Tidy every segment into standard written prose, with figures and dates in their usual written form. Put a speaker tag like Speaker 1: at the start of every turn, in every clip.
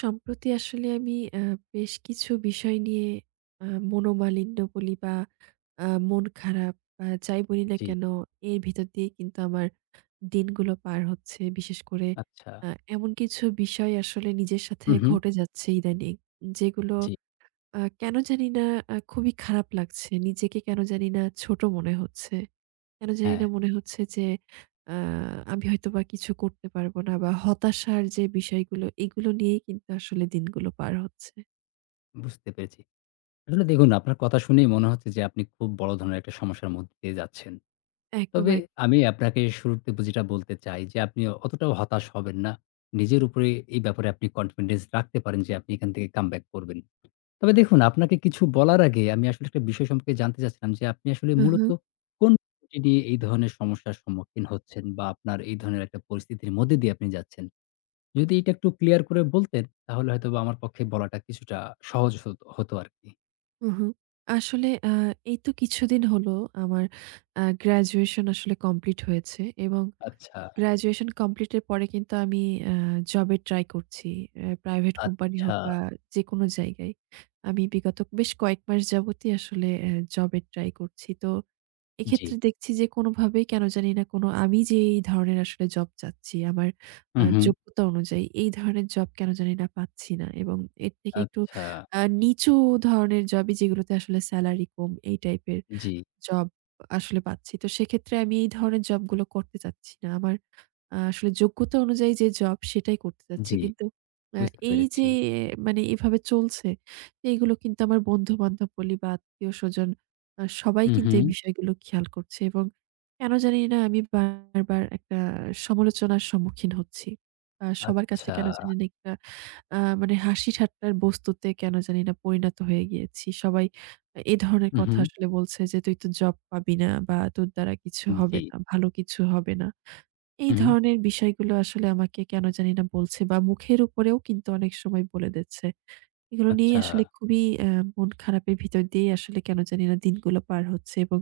Speaker 1: সম্প্রতি আসলে আমি আ বেশ কিছু বিষয় নিয়ে আ মনোমালিন্য বলি বা মন খারাপ যাই বলি না
Speaker 2: জি,
Speaker 1: কেন, এর ভিতর দিয়ে কিন্তু আমার দিনগুলো পার হচ্ছে। বিশেষ করে
Speaker 2: আচ্ছা।
Speaker 1: আ এমন কিছু বিষয় আসলে নিজের সাথে
Speaker 2: হুম, হুম।
Speaker 1: ঘটে যাচ্ছে ইদানিং। যেগুলো
Speaker 2: জি,
Speaker 1: কেন জানি না খুবই খারাপ লাগছে। নিজেকে কেন জানি না ছোট মনে হচ্ছে। কেন
Speaker 2: হ্যাঁ,
Speaker 1: জানিনা মনে হচ্ছে যে আ আমি হয়তোবা কিছু করতে পারবো না বা হতাশার যে বিষয়গুলো এগুলো নিয়েই কিন্তু আসলে দিনগুলো পার হচ্ছে।
Speaker 2: বুঝতে পেরেছি। আসলে দেখুন আপনার কথা শুনেই মনে হচ্ছে যে আপনি খুব বড় ধরনের একটা সমস্যার মধ্যে দিয়ে যাচ্ছেন।
Speaker 1: একদম, একদম।
Speaker 2: তবে আমি আপনাকে শুরুতে যেটা বলতে চাই যে আপনি অতটাও হতাশ হবেন না। নিজের উপরে এই ব্যাপারে আপনি কনফিডেন্স রাখতে পারেন যে আপনি এখান থেকে কামব্যাক করবেন। তবে দেখুন আপনাকে কিছু বলার আগে আমি আসলে একটা বিষয় সম্পর্কে জানতে চাচ্ছিলাম যে আপনি আসলে
Speaker 1: হু, হু,
Speaker 2: মূলত কোন বিষয়টি নিয়ে এই ধরনের সমস্যার সম্মুখীন হচ্ছেন বা আপনার এই ধরনের একটা পরিস্থিতির মধ্যে দিয়ে আপনি যাচ্ছেন? যদি এটা একটু ক্লিয়ার করে বলতেন, তাহলে হয়তোবা আমার পক্ষে বলাটা কিছুটা সহজ হতো আরকি।
Speaker 1: হু, হু। আসলে এই তো কিছুদিন হলো আমার গ্র্যাজুয়েশন আসলে কমপ্লিট হয়েছে এবং
Speaker 2: আচ্ছা,
Speaker 1: গ্র্যাজুয়েশন কমপ্লিটের পরে কিন্তু আমি আ জবে ট্রাই করছি। প্রাইভেট কোম্পানি হোক
Speaker 2: আচ্ছা,
Speaker 1: বা যেকোনো জায়গায়। আমি বিগত বেশ কয়েক মাস যাবতই আসলে জবে ট্রাই করছি। তো
Speaker 2: জি।
Speaker 1: এক্ষেত্রে দেখছি যে কোনোভাবেই কেন জানি না আমি যে এই ধরনের আসলে জব চাচ্ছি, আমার
Speaker 2: হু, হু।
Speaker 1: যোগ্যতা অনুযায়ী এই ধরনের জব কেন জানি না পাচ্ছি না। এবং এর থেকে একটু
Speaker 2: আচ্ছা,
Speaker 1: নিচু ধরনের জবই যেগুলোতে আসলে সেলারি কম এই টাইপের।
Speaker 2: জি,
Speaker 1: জব আসলে পাচ্ছি। তো সেক্ষেত্রে আমি এই ধরনের জবগুলো করতে চাচ্ছি না। আমার আসলে যোগ্যতা অনুযায়ী যে জব সেটাই করতে চাচ্ছি।
Speaker 2: জি,
Speaker 1: কিন্তু আ
Speaker 2: বুঝতে
Speaker 1: এই
Speaker 2: পেরেছি।
Speaker 1: যে মানে এভাবে চলছে, এইগুলো কিন্তু আমার বন্ধু-বান্ধব বলি বা আত্মীয়স্বজন সবাই
Speaker 2: হু,
Speaker 1: কিন্তু
Speaker 2: হু,
Speaker 1: এই বিষয়গুলো খেয়াল করছে এবং কেন জানি না আমি বারবার একটা সমালোচনার সম্মুখীন হচ্ছি। সবার কাছে
Speaker 2: আচ্ছা,
Speaker 1: কেন জানি না একটা আ মানে হাসি ঠাট্টার বস্তুতে কেন জানি না পরিণত হয়ে গিয়েছি। সবাই এ ধরনের
Speaker 2: হু, হু,
Speaker 1: কথা আসলে বলছে যে, "তুই তো জব পাবি না বা তোর দ্বারা কিছু হবে
Speaker 2: জি,
Speaker 1: না, ভালো কিছু হবে না।" এই
Speaker 2: হু, হু,
Speaker 1: ধরনের বিষয়গুলো আসলে আমাকে কেন জানি না বলছে বা মুখের উপরেও কিন্তু অনেক সময় বলে দিচ্ছে। এগুলো নিয়েই
Speaker 2: আচ্ছা,
Speaker 1: আসলে খুবই আ মন খারাপের ভিতর দিয়েই আসলে কেন জানি না দিনগুলো পার হচ্ছে এবং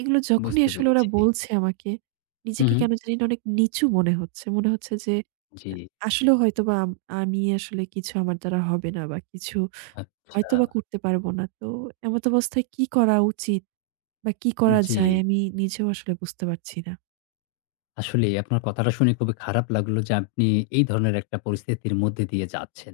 Speaker 1: এগুলো যখনই
Speaker 2: বুঝতে
Speaker 1: আসলে ওরা
Speaker 2: পেরেছি।
Speaker 1: বলছে আমাকে,
Speaker 2: হু,
Speaker 1: নিজেকে
Speaker 2: হু,
Speaker 1: কেন জানি না অনেক নিচু মনে হচ্ছে। মনে হচ্ছে যে
Speaker 2: জি,
Speaker 1: আ আসলেও হয়তোবা আমি আসলে কিছু আমার দ্বারা হবে না বা কিছু
Speaker 2: আচ্ছা,
Speaker 1: হয়তোবা করতে পারব না। তো এমত অবস্থায় কি করা উচিত বা কি করা
Speaker 2: জি।
Speaker 1: যায় আমি নিজেও আসলে বুঝতে পারছি না।
Speaker 2: আসলেই আপনার কথাটা শুনে খুবই খারাপ লাগলো যে আপনি এই ধরনের একটা পরিস্থিতির মধ্যে দিয়ে যাচ্ছেন।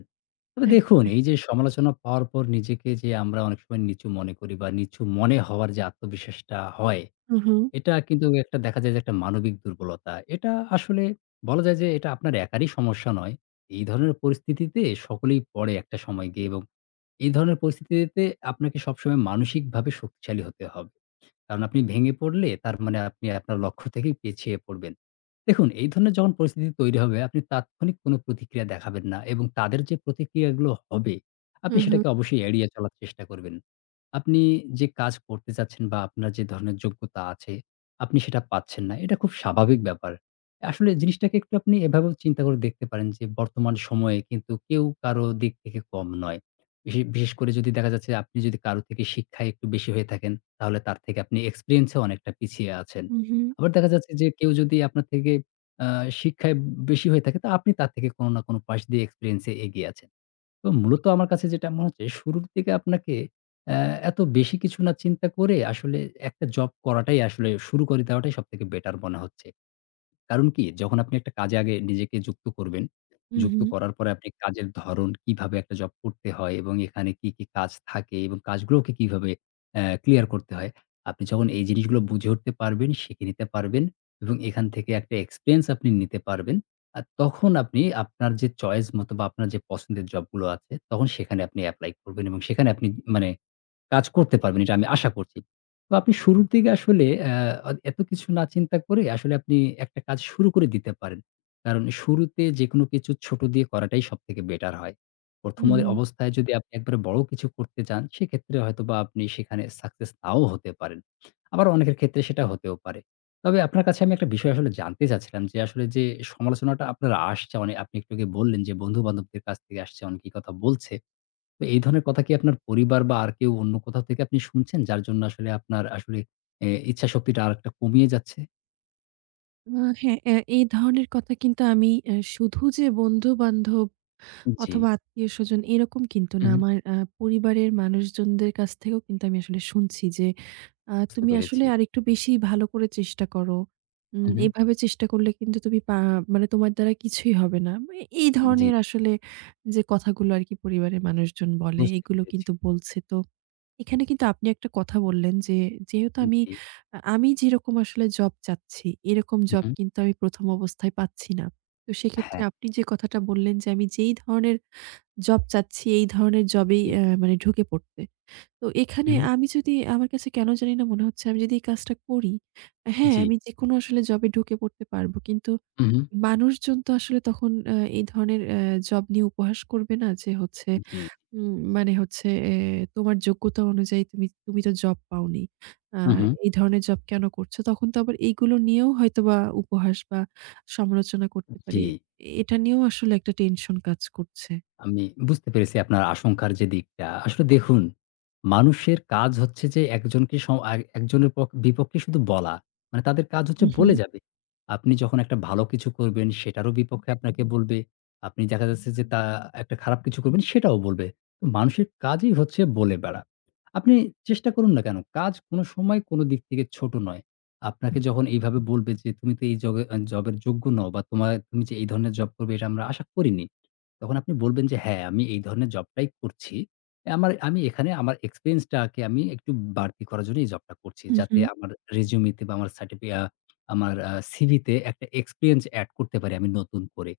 Speaker 2: তবে
Speaker 1: একদম,
Speaker 2: দেখুন
Speaker 1: এক
Speaker 2: এই যে সমালোচনা পাওয়ার পর নিজেকে যে আমরা অনেক সময় নিচু মনে করি বা নিচু মনে হওয়ার যে আত্মবিশ্বাসটা হয়,
Speaker 1: হু, হু,
Speaker 2: এটা কিন্তু একটা দেখা যায় যে একটা মানবিক দুর্বলতা। এটা আসলে বলা যায় যে এটা আপনার একারই সমস্যা নয়। এই ধরনের পরিস্থিতিতে সকলেই পড়ে একটা সময় গিয়ে এবং এই ধরনের পরিস্থিতিতে আপনাকে সবসময় মানসিকভাবে শক্তিশালী হতে হবে। কারণ আপনি ভেঙে পড়লে তার মানে আপনি আপনার লক্ষ্য থেকেই পিছিয়ে পড়বেন। দেখুন এই ধরনের যখন পরিস্থিতি তৈরি হবে আপনি তাৎক্ষণিক কোনো প্রতিক্রিয়া দেখাবেন না এবং তাদের যে প্রতিক্রিয়াগুলো হবে
Speaker 1: হু,
Speaker 2: আপনি
Speaker 1: হু,
Speaker 2: সেটাকে অবশ্যই এড়িয়ে চলার চেষ্টা করবেন। আপনি যে কাজ করতে চাচ্ছেন বা আপনার যে ধরনের যোগ্যতা আছে আপনি সেটা পাচ্ছেন না। এটা খুব স্বাভাবিক ব্যাপার। আসলে জিনিসটাকে একটু আপনি এভাবেও চিন্তা করে দেখতে পারেন যে বর্তমান সময়ে কিন্তু কেউ কারো দিক থেকে কম নয়। বিশেষ করে যদি দেখা যাচ্ছে আপনি যদি কারো থেকে শিক্ষায় একটু বেশি হয়ে থাকেন, তাহলে তার থেকে আপনি এক্সপেরিয়েন্স এ অনেকটা পিছিয়ে আছেন।
Speaker 1: হু, হু,
Speaker 2: আবার দেখা যাচ্ছে যে কেউ যদি আপনার থেকে আ শিক্ষায় বেশি হয়ে থাকে, তো আপনি তার থেকে কোনো না কোনো পাশ দিয়ে এক্সপেরিয়েন্স এ এগিয়ে আছেন। তো মূলত আমার কাছে যেটা মনে হচ্ছে শুরুর দিকে আপনাকে অ্যা এত বেশি কিছু না চিন্তা করে আসলে একটা জব করাটাই আসলে শুরু করে দেওয়াটাই সবথেকে বেটার মনে হচ্ছে। কারণ কি? যখন আপনি একটা কাজে আগে নিজেকে যুক্ত করবেন,
Speaker 1: হু, হু,
Speaker 2: যুক্ত করার পরে আপনি কাজের ধরন কিভাবে একটা জব করতে হয় এবং এখানে কি, কি কাজ থাকে এবং কাজগুলোকে কিভাবে ক্লিয়ার করতে হয়। আপনি যখন এই জিনিসগুলো বুঝে উঠতে পারবেন, শিখে নিতে পারবেন এবং এখান থেকে একটা এক্সপেরিয়েন্স আপনি নিতে পারবেন। আর তখন আপনি আপনার যে চয়েস মতো বা আপনার যে পছন্দের জবগুলো আছে, তখন সেখানে আপনি এপ্লাই করবেন এবং সেখানে আপনি মানে কাজ করতে পারবেন এটা আমি আশা করছি। তো আপনি শুরুর দিকে আসলে এত কিছু না চিন্তা করে আসলে আপনি একটা কাজ শুরু করে দিতে পারেন। কারণ শুরুতে যেকোনো কিছু ছোট দিয়ে করাটাই সবথেকে বেটার হয়।
Speaker 1: হু,
Speaker 2: ১ম এ
Speaker 1: হু।
Speaker 2: অবস্থায় যদি আপনি একবারে বড় কিছু করতে চান সেক্ষেত্রে হয়তোবা আপনি সেখানে সাকসেস নাও হতে পারেন। আবার অনেকের ক্ষেত্রে সেটা হতেও পারে। তবে আপনার কাছে আমি একটা বিষয় আসলে জানতে চাচ্ছিলাম যে আসলে যে সমালোচনাটা আপনার আসছে মানে আপনি একটু আগে বললেন যে বন্ধু-বান্ধবদের কাছ থেকে আসছে অনেকেই কথা বলছে। তো এই ধরনের কথা কি আপনার পরিবার বা আর কেউ অন্য কোথাও থেকে আপনি শুনছেন? যার জন্য আসলে আপনার আসলে এ ইচ্ছাশক্তিটা আরেকটা কমিয়ে যাচ্ছে?
Speaker 1: হ্যাঁ, এই ধরনের কথা কিন্তু আমি শুধু যে বন্ধু-বান্ধব
Speaker 2: জি।
Speaker 1: অথবা আত্মীয়স্বজন এরকম কিন্তু
Speaker 2: হু,
Speaker 1: না।
Speaker 2: হু।
Speaker 1: আমার পরিবারের মানুষজনদের কাছ থেকেও কিন্তু আমি আসলে শুনছি যে,
Speaker 2: বুঝতে
Speaker 1: "তুমি আসলে
Speaker 2: পেরেছি।
Speaker 1: আরেকটু বেশি ভালো করে চেষ্টা করো।
Speaker 2: হু, হু।
Speaker 1: এভাবে চেষ্টা করলে কিন্তু তুমি পা মানে তোমার দ্বারা কিছুই হবে না।" মানে এই
Speaker 2: জি,
Speaker 1: ধরনের আসলে যে কথাগুলো আরকি পরিবারের মানুষজন বলে,
Speaker 2: বুঝতে
Speaker 1: এগুলো
Speaker 2: পেরেছি।
Speaker 1: কিন্তু বলছে। তো এখানে কিন্তু আপনি একটা কথা বললেন যে, যেহেতু আমি
Speaker 2: জি।
Speaker 1: আ আমি যেরকম আসলে জব চাচ্ছি, এরকম
Speaker 2: হু,
Speaker 1: জব
Speaker 2: হু।
Speaker 1: কিন্তু আমি ১ম অবস্থায় পাচ্ছি না। তো সেক্ষেত্রে
Speaker 2: হ্যাঁ,
Speaker 1: আপনি যে কথাটা বললেন যে, আমি যেই ধরনের জব চাচ্ছি এই ধরনের জবেই
Speaker 2: জি।
Speaker 1: মানে ঢুকে পড়তে। তো
Speaker 2: হু,
Speaker 1: এখানে
Speaker 2: হু।
Speaker 1: আমি যদি আমার কাছে কেন জানি না মনে হচ্ছে আমি যদি এই কাজটা করি, হ্যাঁ,
Speaker 2: জি।
Speaker 1: আমি যেকোনো আসলে জবে ঢুকে পড়তে পারবো। কিন্তু
Speaker 2: হু, হু।
Speaker 1: মানুষজন তো আসলে তখন এই ধরনের জব নিয়ে উপহাস করবে না যে হচ্ছে
Speaker 2: জি।
Speaker 1: মানে হচ্ছে তোমার যোগ্যতা অনুযায়ী তুমি তো জব পাওনি। আ
Speaker 2: হু, হু।
Speaker 1: এই ধরনের জব কেন করছো? তখন তো আবার এইগুলো নিয়েও হয়তোবা উপহাস বা সমালোচনা করতে পারে।
Speaker 2: জি।
Speaker 1: এটা নিয়েও আসলে একটা টেনশন কাজ করছে।
Speaker 2: আমি বুঝতে পেরেছি আপনার আশঙ্কার যে দিকটা। আসলে দেখুন, মানুষের কাজ হচ্ছে যে একজনকে স আ একজনের বিপক্ষে শুধু বলা। মানে তাদের কাজ
Speaker 1: হু,
Speaker 2: হচ্ছে
Speaker 1: হু।
Speaker 2: বলে যাবে। আপনি যখন একটা ভালো কিছু করবেন সেটারও বিপক্ষে আপনাকে বলবে। আপনি দেখা যাচ্ছে যে একটা খারাপ কিছু করবেন সেটাও বলবে। তো মানুষের কাজই হচ্ছে বলে বেড়া। আপনি চেষ্টা করুন না কেন, কাজ কোনো সময় কোনো দিক থেকে ছোট নয়। আপনাকে যখন এইভাবে বলবে যে, "তুমি তো এই জবে জবের যোগ্য নও বা তুমি যে এই ধরনের জব করবে এটা আমরা আশা করিনি।" তখন আপনি বলবেন যে, "হ্যাঁ, আমি এই ধরনের জবটাই করছি। আমি এখানে আমার এক্সপেরিয়েন্সটাকে আমি একটু বাড়তি করার জন্য এই জবটা করছি।
Speaker 1: হু, হু।
Speaker 2: যাতে আমার রেজুমেতে বা আমার সার্টিফি আ আমার সিভিতে একটা এক্সপেরিয়েন্স এড করতে পারি আমি নতুন করে।"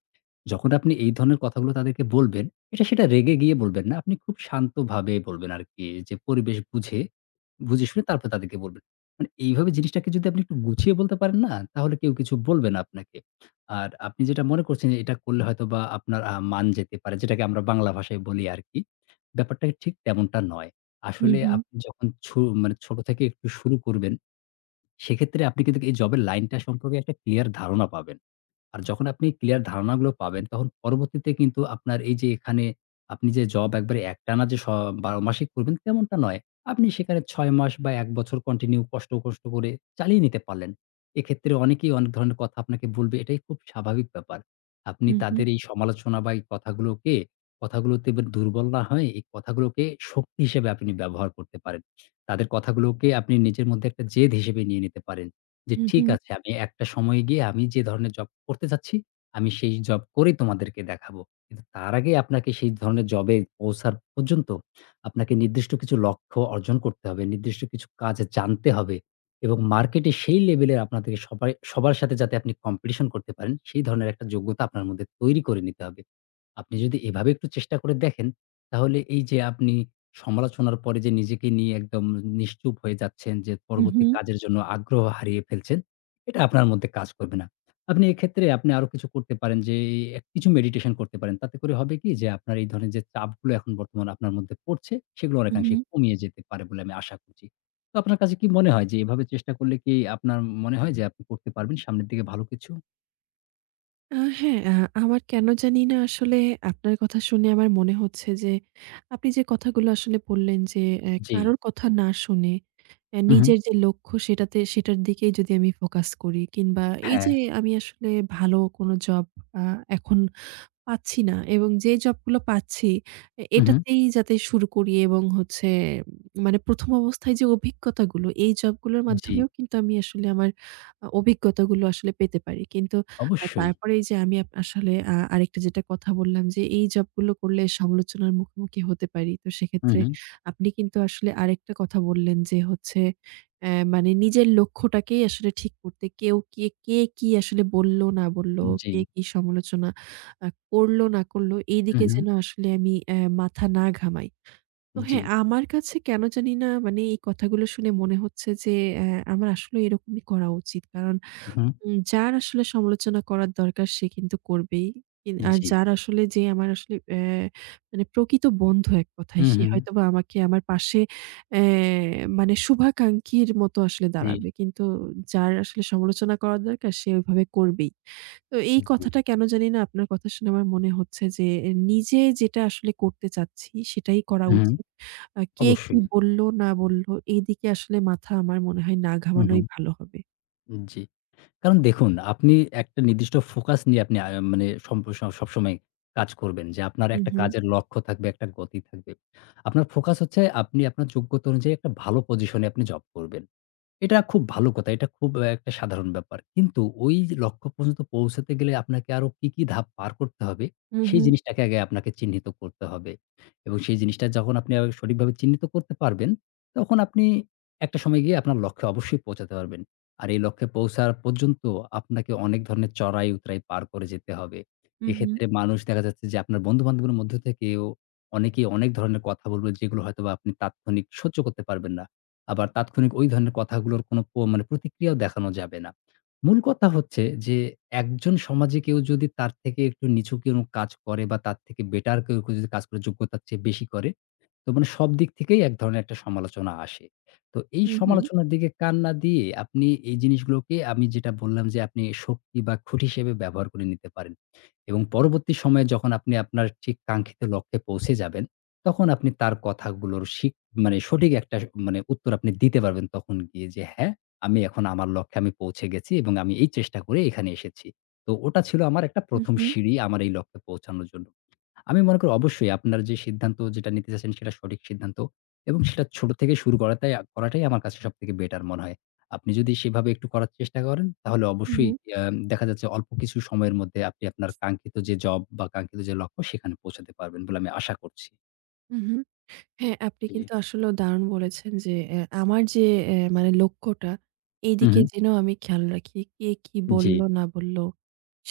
Speaker 2: যখন আপনি এই ধরনের কথাগুলো তাদেরকে বলবেন, এটা সেটা রেগে গিয়ে বলবেন না। আপনি খুব শান্তভাবে বলবেন আরকি যে পরিবেশ বুঝে, বুঝে শুনে তারপর তাদেরকে বলবেন। মানে এইভাবে জিনিসটাকে যদি আপনি একটু গুছিয়ে বলতে পারেন না, তাহলে কেউ কিছু বলবে না আপনাকে। আর আপনি যেটা মনে করছেন যে এটা করলে হয়তোবা আপনার মান যেতে পারে, যেটাকে আমরা বাংলা ভাষায় বলি আরকি। ব্যাপারটা ঠিক তেমনটা নয়।
Speaker 1: হু,
Speaker 2: আসলে
Speaker 1: হু,
Speaker 2: আপনি যখন মানে ছোট থেকে একটু শুরু করবেন, সেক্ষেত্রে আপনি কিন্তু এই জবের লাইনটা সম্পর্কে একটা ক্লিয়ার ধারণা পাবেন। আর যখন আপনি ক্লিয়ার ধারণাগুলো পাবেন, তখন পরবর্তীতে কিন্তু আপনার এই যে এখানে আপনি যে জব একবারে একটানা যে স ১২ মাসই করবেন তেমনটা নয়। আপনি সেখানে ৬ মাস বা ১ বছর কন্টিনিউ কষ্ট করে চালিয়ে নিতে পারলেন। এক্ষেত্রে অনেকেই অনেক ধরনের কথা আপনাকে বলবে, এটাই খুব স্বাভাবিক ব্যাপার। আপনি
Speaker 1: হু, হু,
Speaker 2: তাদের এই সমালোচনা বা কথাগুলোতে এবার দুর্বল না হয়ে এই কথাগুলোকে শক্তি হিসেবে আপনি ব্যবহার করতে পারেন। তাদের কথাগুলোকে আপনি নিজের মধ্যে একটা জেদ হিসেবে নিয়ে নিতে পারেন। যে
Speaker 1: হু, হু,
Speaker 2: ঠিক আছে আমি একটা সময়ে গিয়ে আমি যে ধরনের জব করতে চাচ্ছি, আমি সেই জব করেই তোমাদেরকে দেখাবো। কিন্তু তার আগে আপনাকে সেই ধরনের জবে পৌঁছার পর্যন্ত আপনাকে নির্দিষ্ট কিছু লক্ষ্য অর্জন করতে হবে। নির্দিষ্ট কিছু কাজ জানতে হবে এবং মার্কেটে সেই লেভেলের আপনাদেরকে সবাই সবার সাথে যাতে আপনি কম্পিটিশন করতে পারেন, সেই ধরনের একটা যোগ্যতা আপনার মধ্যে তৈরি করে নিতে হবে। আপনি যদি এভাবে একটু চেষ্টা করে দেখেন, তাহলে এই যে আপনি সমালোচনার পরে যে নিজেকে নিয়ে একদম নিশ্চুপ হয়ে যাচ্ছেন যে
Speaker 1: হু, হু,
Speaker 2: পরবর্তী কাজের জন্য আগ্রহ হারিয়ে ফেলছেন, এটা আপনার মধ্যে কাজ করবে না। আপনি আরো কিছু করতে পারেন যে কিছু মেডিটেশন করতে পারেন। তাতে করে হবে কি যে আপনার এই ধরনের যে চাপগুলো এখন বর্তমানে আপনার মধ্যে পড়ছে সেগুলো
Speaker 1: হু,
Speaker 2: অনেকাংশে
Speaker 1: হু।
Speaker 2: কমিয়ে যেতে পারে বলে আমি আশা করছি। তো আপনার কাছে কি মনে হয় যে এভাবে চেষ্টা করলে কি আপনার মনে হয় যে আপনি করতে পারবেন সামনের দিকে ভালো কিছু?
Speaker 1: হ্যাঁ, আমার কেন জানি না আসলে আপনার কথা শুনে আমার মনে হচ্ছে যে, আপনি যে কথাগুলো আসলে বললেন যে,
Speaker 2: জি।
Speaker 1: কারোর কথা না শুনে
Speaker 2: হু, হু।
Speaker 1: নিজের যে লক্ষ্য সেটার দিকেই যদি আমি ফোকাস করি কিংবা এই
Speaker 2: হ্যাঁ।
Speaker 1: যে আমি আসলে ভালো কোনো জব আ এখন পাচ্ছি না এবং যে জবগুলো পাচ্ছি
Speaker 2: হু, হু।
Speaker 1: এটাতেই যাতে শুরু করি এবং হচ্ছে মানে ১ম অবস্থায় যে অভিজ্ঞতাগুলো এই জবগুলোর
Speaker 2: জি।
Speaker 1: মাধ্যমেও কিন্তু আমি আসলে আমার অভিজ্ঞতাগুলো আসলে পেতে পারি। কিন্তু
Speaker 2: অবশ্যই।
Speaker 1: তারপরে এই যে আমি আসলে আরেকটা যেটা কথা বললাম যে এই জবগুলো করলে সমালোচনার মুখোমুখি হতে পারি। তো
Speaker 2: হু,
Speaker 1: সেক্ষেত্রে
Speaker 2: হু।
Speaker 1: আপনি কিন্তু আসলে আরেকটা কথা বললেন যে হচ্ছে মানে নিজের লক্ষ্যটাকেই আসলে ঠিক করতে কে, কে কি আসলে বলল না বলল,
Speaker 2: জি।
Speaker 1: কে কি সমালোচনা করল না করল
Speaker 2: হু,
Speaker 1: এইদিকে
Speaker 2: হু।
Speaker 1: যেন আসলে আমি মাথা না ঘামাই। তো
Speaker 2: জি।
Speaker 1: হ্যাঁ, আমার কাছে কেন জানি না মানে এই কথাগুলো শুনে মনে হচ্ছে যে অ্যা আমার আসলে এরকমই করা উচিত। কারণ
Speaker 2: হু।
Speaker 1: যার আসলে সমালোচনা করার দরকার সে কিন্তু করবেই। আর
Speaker 2: জি।
Speaker 1: যার আসলে যে আমার আসলে মানে প্রকৃত বন্ধু এক কথায়
Speaker 2: হুম,
Speaker 1: সে
Speaker 2: হুম।
Speaker 1: হয়তোবা আমাকে আমার পাশে অ্যা মানে শুভাকাঙ্ক্ষীর মতো আসলে
Speaker 2: জি,
Speaker 1: দাঁড়াবে। কিন্তু যার আসলে সমালোচনা করার দরকার সে ওইভাবে করবেই। তো এই
Speaker 2: জি।
Speaker 1: কথাটা কেন জানি না আপনার কথা শুনে আমার মনে হচ্ছে যে নিজে যেটা আসলে করতে চাচ্ছি সেটাই করা
Speaker 2: হুম, হুম।
Speaker 1: উচিত। কে কি
Speaker 2: অবশ্যই।
Speaker 1: বলল না বলল এইদিকে আসলে মাথা আমার মনে হয় না
Speaker 2: হুম,
Speaker 1: ঘামানোই
Speaker 2: হুম।
Speaker 1: ভালো হবে।
Speaker 2: জি। কারণ দেখুন আপনি একটা নির্দিষ্ট ফোকাস নিয়ে আপনি আ মানে সম্প স সবসময় কাজ করবেন যে আপনার
Speaker 1: হু,
Speaker 2: একটা
Speaker 1: হু।
Speaker 2: কাজের লক্ষ্য থাকবে, একটা গতি থাকবে। আপনার ফোকাস হচ্ছে আপনি আপনার যোগ্যতা অনুযায়ী একটা ভালো পজিশনে আপনি জব করবেন। এটা খুব ভালো কথা। এটা খুব একটা সাধারণ ব্যাপার। কিন্তু ওই যে লক্ষ্য পর্যন্ত পৌঁছাতে গেলে আপনাকে আরো কি, কি ধাপ পার করতে হবে,
Speaker 1: হু,
Speaker 2: সেই
Speaker 1: হু।
Speaker 2: জিনিসটাকে আগে আপনাকে চিহ্নিত করতে হবে। এবং সেই জিনিসটা যখন আপনি সঠিকভাবে চিহ্নিত করতে পারবেন, তখন আপনি একটা সময় গিয়ে আপনার লক্ষ্যে অবশ্যই পৌঁছাতে পারবেন। আর এই লক্ষ্যে পৌঁছার পর্যন্ত আপনাকে অনেক ধরনের চড়াই-উতরাই পার করে যেতে হবে।
Speaker 1: হু, হু,
Speaker 2: এক্ষেত্রে মানুষ দেখা যাচ্ছে যে আপনার বন্ধু-বান্ধবের মধ্য থেকেও অনেকেই অনেক ধরনের কথা বলবে, যেগুলো হয়তোবা আপনি তাৎক্ষণিক সহ্য করতে পারবেন না। আবার তাৎক্ষণিক ওই ধরনের কথাগুলোর কোনো প মানে প্রতিক্রিয়াও দেখানো যাবে না। মূল কথা হচ্ছে যে একজন সমাজে কেউ যদি তার থেকে একটু নিচু কোনো কাজ করে বা তার থেকে বেটার কেউ যদি কাজ করে যোগ্যতার চেয়ে বেশি করে তো মানে সব দিক থেকেই এক ধরনের একটা সমালোচনা আসে। তো এই
Speaker 1: হু, হু,
Speaker 2: সমালোচনার দিকে কান না দিয়ে আপনি এই জিনিসগুলোকে আমি যেটা বললাম যে আপনি শক্তি বা খুঁটি হিসেবে ব্যবহার করে নিতে পারেন। এবং পরবর্তী সময়ে যখন আপনি আপনার ঠিক কাঙ্ক্ষিত লক্ষ্যে পৌঁছে যাবেন, তখন আপনি তার কথাগুলোর শিক মানে সঠিক একটা স মানে উত্তর আপনি দিতে পারবেন তখন গিয়ে যে, "হ্যাঁ, আমি এখন আমার লক্ষ্যে আমি পৌঁছে গেছি এবং আমি এই চেষ্টা করে এখানে এসেছি।" তো ওটা ছিল আমার একটা
Speaker 1: হু,
Speaker 2: ১ম
Speaker 1: হু,
Speaker 2: সিঁড়ি আমার এই লক্ষ্যে পৌঁছানোর জন্য। আমি মনে করি অবশ্যই আপনার যে সিদ্ধান্ত যেটা নিতে চাচ্ছেন সেটা সঠিক সিদ্ধান্ত এবং সেটা ছোট থেকে শুরু করাটাই করাটাই আমার কাছে সবথেকে বেটার মনে হয়। আপনি যদি সেভাবে একটু করার চেষ্টা করেন তাহলে
Speaker 1: হু, হু,
Speaker 2: অবশ্যই দেখা যাচ্ছে অল্প কিছু সময়ের মধ্যে আপনি আপনার কাঙ্ক্ষিত যে জব বা কাঙ্ক্ষিত যে লক্ষ্য সেখানে পৌঁছাতে পারবেন বলে আমি আশা করছি।
Speaker 1: হু, হু। হ্যাঁ, আপনি
Speaker 2: জি।
Speaker 1: কিন্তু আসলেও দারুণ বলেছেন যে আমার যে মানে লক্ষ্যটা
Speaker 2: হুম,
Speaker 1: এইদিকে
Speaker 2: হুম।
Speaker 1: যেন আমি খেয়াল রাখি। কে কি
Speaker 2: জি,
Speaker 1: বলল না বলল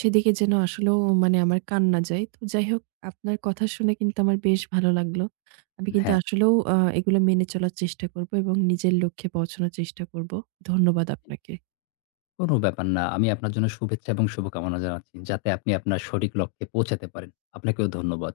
Speaker 1: সেদিকে যেন আসলেও মানে আমার কান না যায়। তো যাই হোক আপনার কথা শুনে কিন্তু আমার বেশ ভালো লাগলো। আমি কিন্তু
Speaker 2: হ্যাঁ।
Speaker 1: আসলেও এগুলো মেনে চলার চেষ্টা করব এবং নিজের লক্ষ্যে পৌঁছানোর চেষ্টা করব। ধন্যবাদ আপনাকে।
Speaker 2: কোন ব্যাপার না। আমি আপনার জন্য শুভেচ্ছা এবং শুভকামনা জানাচ্ছি। যাতে আপনি আপনার সঠিক লক্ষ্যে পৌঁছাতে পারেন। আপনাকেও ধন্যবাদ।